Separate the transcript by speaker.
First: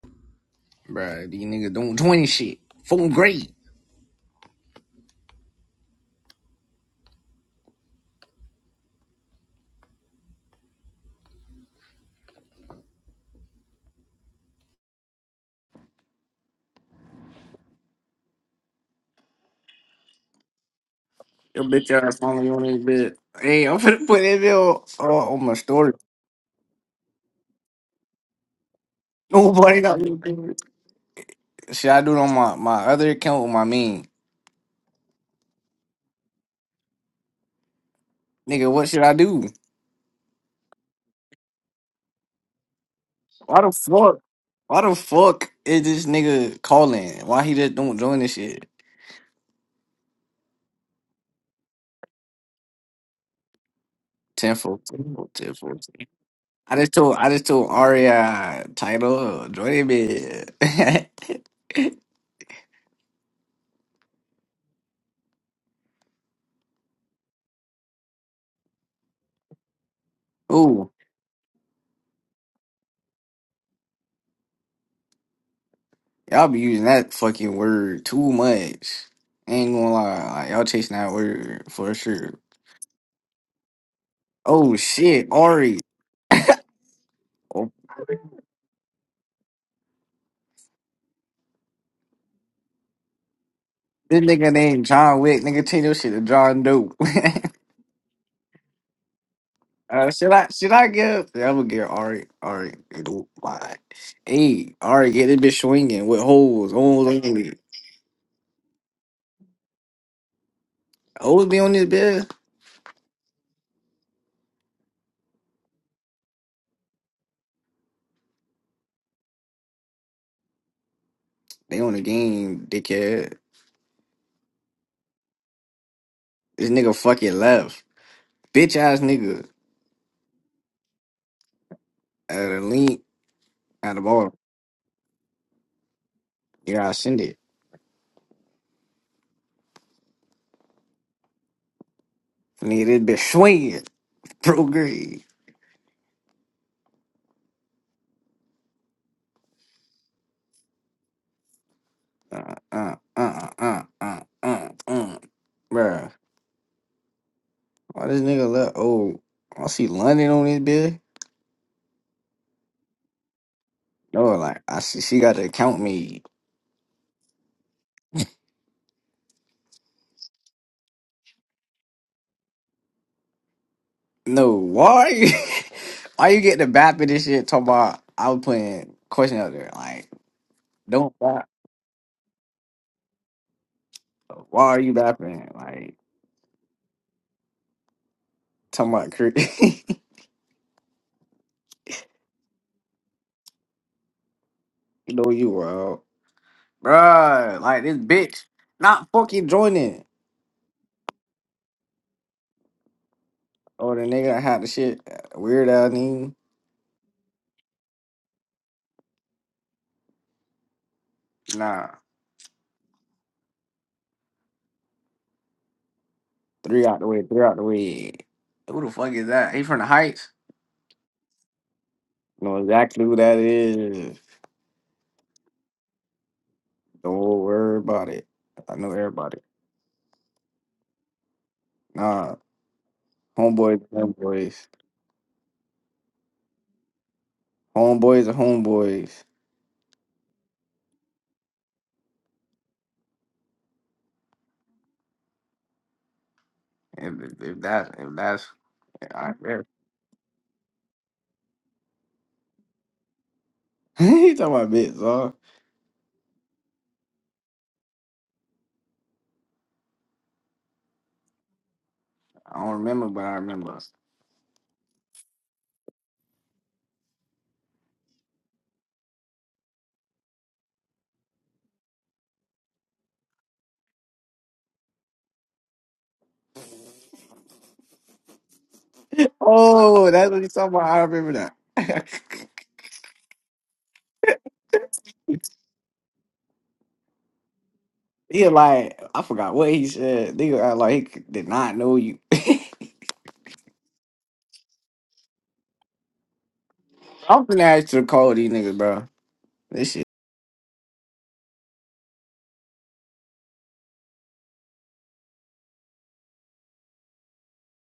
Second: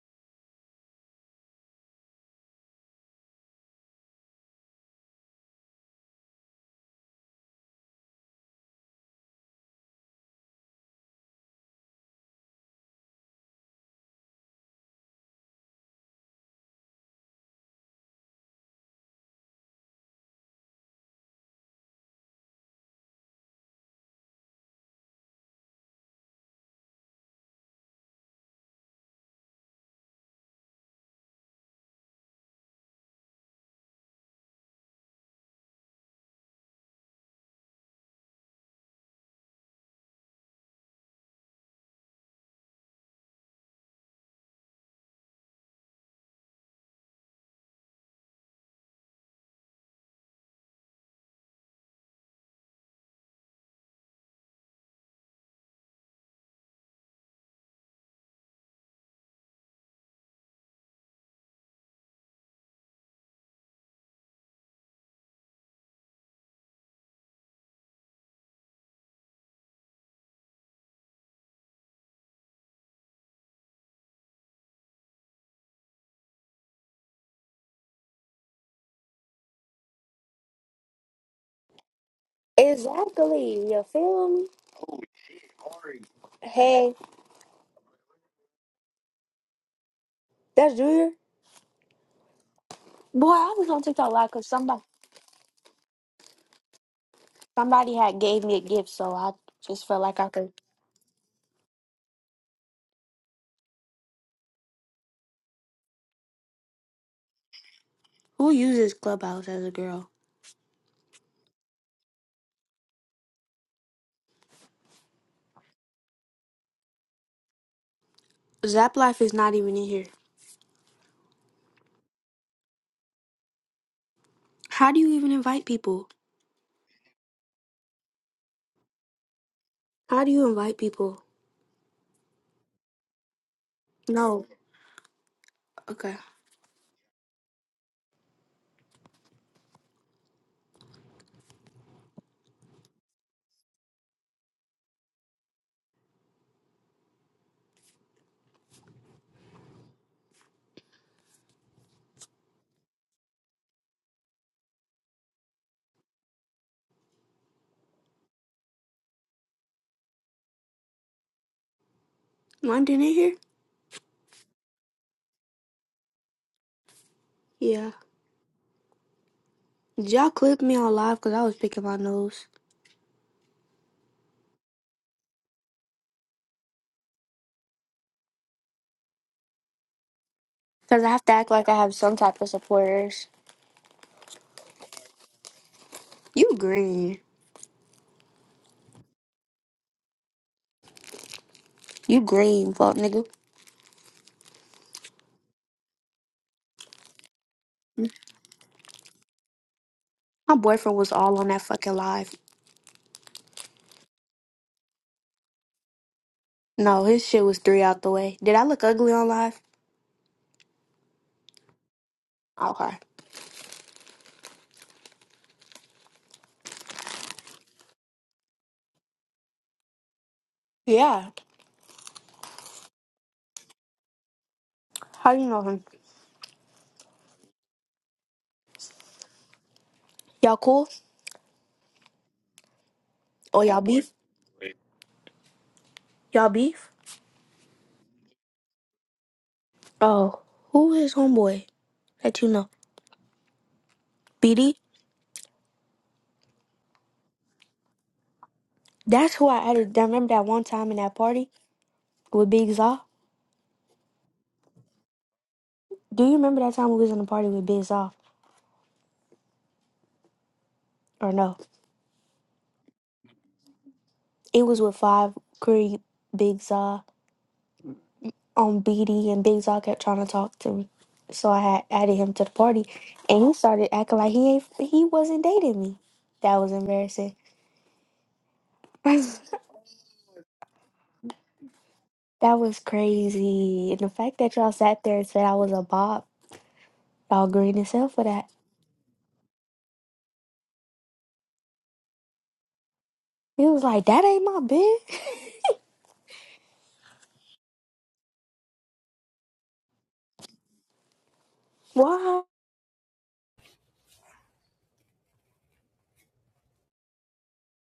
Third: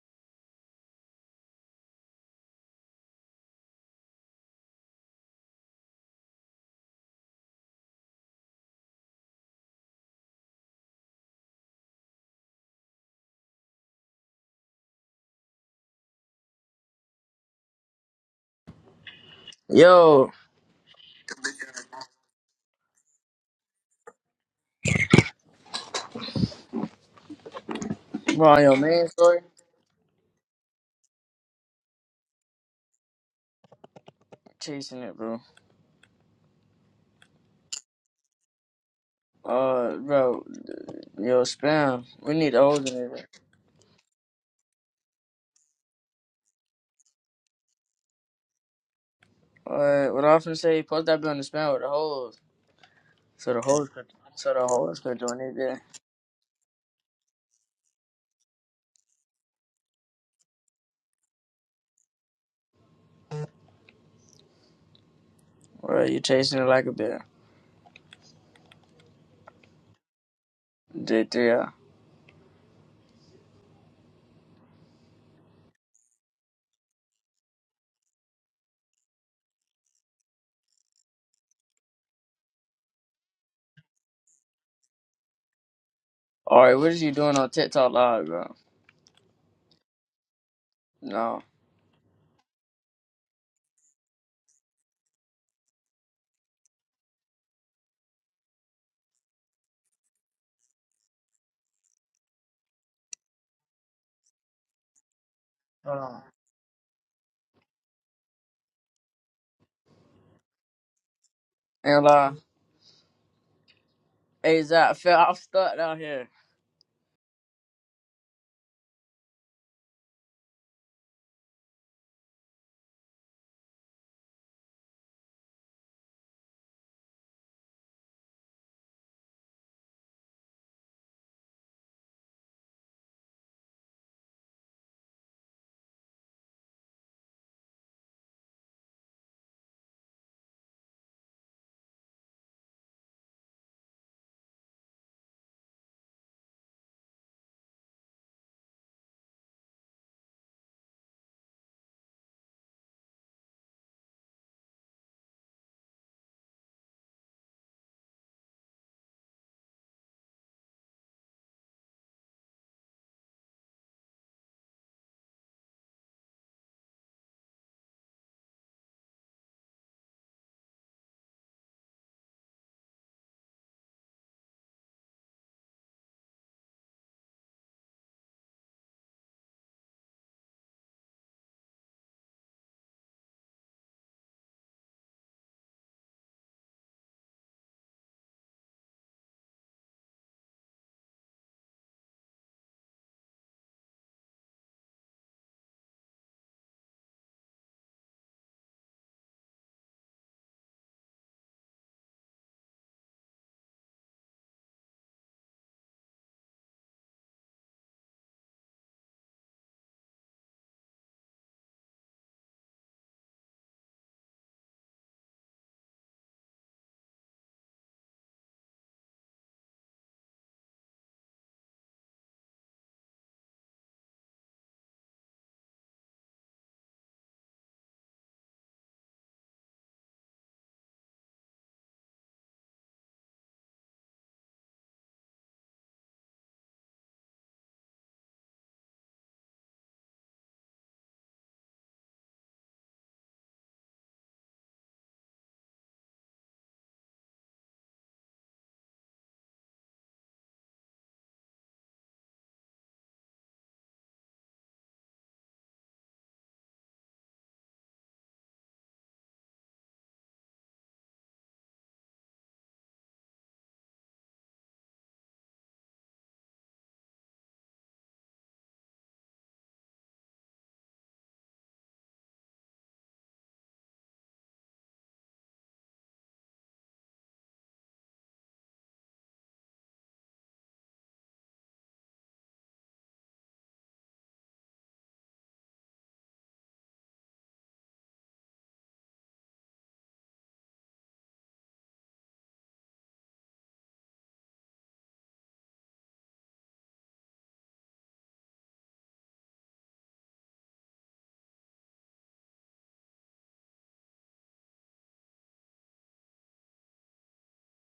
Speaker 1: Bruh, these niggas doing 20 shit. Full grade.
Speaker 2: Yo,
Speaker 1: Your bitch ass finally on this bit. Hey, I'm finna put that bill uh, on my story.
Speaker 2: bro, on your main story,
Speaker 1: Nobody got me. Should I do it on my, my other account with my main?
Speaker 2: chasing it, bro.
Speaker 1: Nigga, what should I do?
Speaker 2: Uh, bro, yo, spam. We need holes in it.
Speaker 1: Why the fuck? Why the fuck is this nigga calling? Why he just don't join this shit?
Speaker 2: Uh, what I often say, post that bit on the spam with the holes, so the holes could, so the
Speaker 1: Tenfold,
Speaker 2: holes could
Speaker 1: tenfold,
Speaker 2: join it there.
Speaker 1: tenfold. I just told I just told Aria title join it. bit.
Speaker 2: Bro, you chasing it like a bear.
Speaker 1: Ooh,
Speaker 2: J three. All
Speaker 1: Y'all be using that fucking word too much. Ain't gonna lie, like, y'all chasing that word for sure.
Speaker 3: Exactly. You feel me?
Speaker 1: Oh shit, Ari.
Speaker 2: right, what
Speaker 3: Hey,
Speaker 2: is you doing on
Speaker 1: Oh,
Speaker 2: TikTok live, bro?
Speaker 3: that's Junior.
Speaker 2: No,
Speaker 3: Boy, I was on TikTok
Speaker 1: this
Speaker 3: live because
Speaker 1: nigga
Speaker 3: somebody
Speaker 1: named John Wick, nigga change your shit to John Doe.
Speaker 3: somebody had gave me a gift, so I just felt
Speaker 1: uh,
Speaker 3: like I
Speaker 1: should I
Speaker 3: could.
Speaker 1: should I give? Yeah, I'm gonna give Ari. Ari, don't lie. Hey, Ari, get this bitch
Speaker 2: hold
Speaker 1: swinging with
Speaker 2: on.
Speaker 1: holes, holes only.
Speaker 3: Who uses Clubhouse as a girl?
Speaker 1: Holes be on this
Speaker 2: And
Speaker 1: bitch.
Speaker 2: uh, hey Zach, fell, I'm stuck down here.
Speaker 3: Zap Life is not even in here.
Speaker 1: They on the game, dickhead.
Speaker 3: How do you even invite people?
Speaker 1: This nigga fucking left, bitch ass nigga
Speaker 3: How do you invite people?
Speaker 1: at a link at the ball.
Speaker 3: No. Okay.
Speaker 1: Yeah, I send it. Needed to swing it. Prograde. Uh, uh, uh, uh, uh, uh, uh. uh. Bruh. Why this nigga left? Oh, I see London on this bitch.
Speaker 3: London in here?
Speaker 1: No, like, I see she got to count me.
Speaker 3: Yeah. Did y'all clip me on live because I was picking my nose?
Speaker 1: No, why? you- why you get the bap of this shit talking about I was putting question out there? Like,
Speaker 3: Because I
Speaker 1: don't
Speaker 3: have to
Speaker 1: bap.
Speaker 3: act like I have some type of supporters.
Speaker 1: Why are you bapping? Like,
Speaker 3: You green.
Speaker 1: talking about crit.
Speaker 3: You green, fuck nigga.
Speaker 1: no, you wild. Bruh, like, this bitch not fucking joining.
Speaker 3: My boyfriend was all on that fucking live.
Speaker 1: Oh, the nigga that had the shit uh, weird out nigga.
Speaker 3: No, his shit was three out the way. Did I look ugly on live?
Speaker 1: Nah,
Speaker 3: Okay.
Speaker 1: three out the way, three out the way. Who the fuck is that? He from the Heights.
Speaker 3: Yeah.
Speaker 1: Know exactly who that is.
Speaker 3: How you know him?
Speaker 1: Don't worry about it. I know everybody.
Speaker 3: Y'all cool?
Speaker 1: Nah,
Speaker 3: Or y'all
Speaker 1: homeboys,
Speaker 3: beef?
Speaker 1: homeboys,
Speaker 3: Y'all beef?
Speaker 1: homeboys, are homeboys.
Speaker 3: Oh, who is homeboy that you know? BD?
Speaker 1: If, if that's if that's I
Speaker 3: That's who
Speaker 1: remember.
Speaker 3: I added. I remember that one time in that party with Big Zaw.
Speaker 1: he talking about bits, huh?
Speaker 3: Do you remember that time we was in the party with Big Zaw? Or no?
Speaker 1: I don't remember, but I remember.
Speaker 3: It was with Five, Creed, Big Zaw, on BD, and Big Zaw kept trying to talk to me. So I had added him to the party, and he started acting like he ain't, he wasn't dating me. That was embarrassing.
Speaker 1: Oh, that's what he talking about. I remember that.
Speaker 3: That was crazy. And the fact that y'all sat there and said I was a bop, y'all green as hell for that.
Speaker 1: he like I forgot what he said. Nigga act like he did not know you.
Speaker 3: He was like, that ain't my bitch.
Speaker 1: I'm finna ask you to call these niggas, bro. This shit
Speaker 3: Why?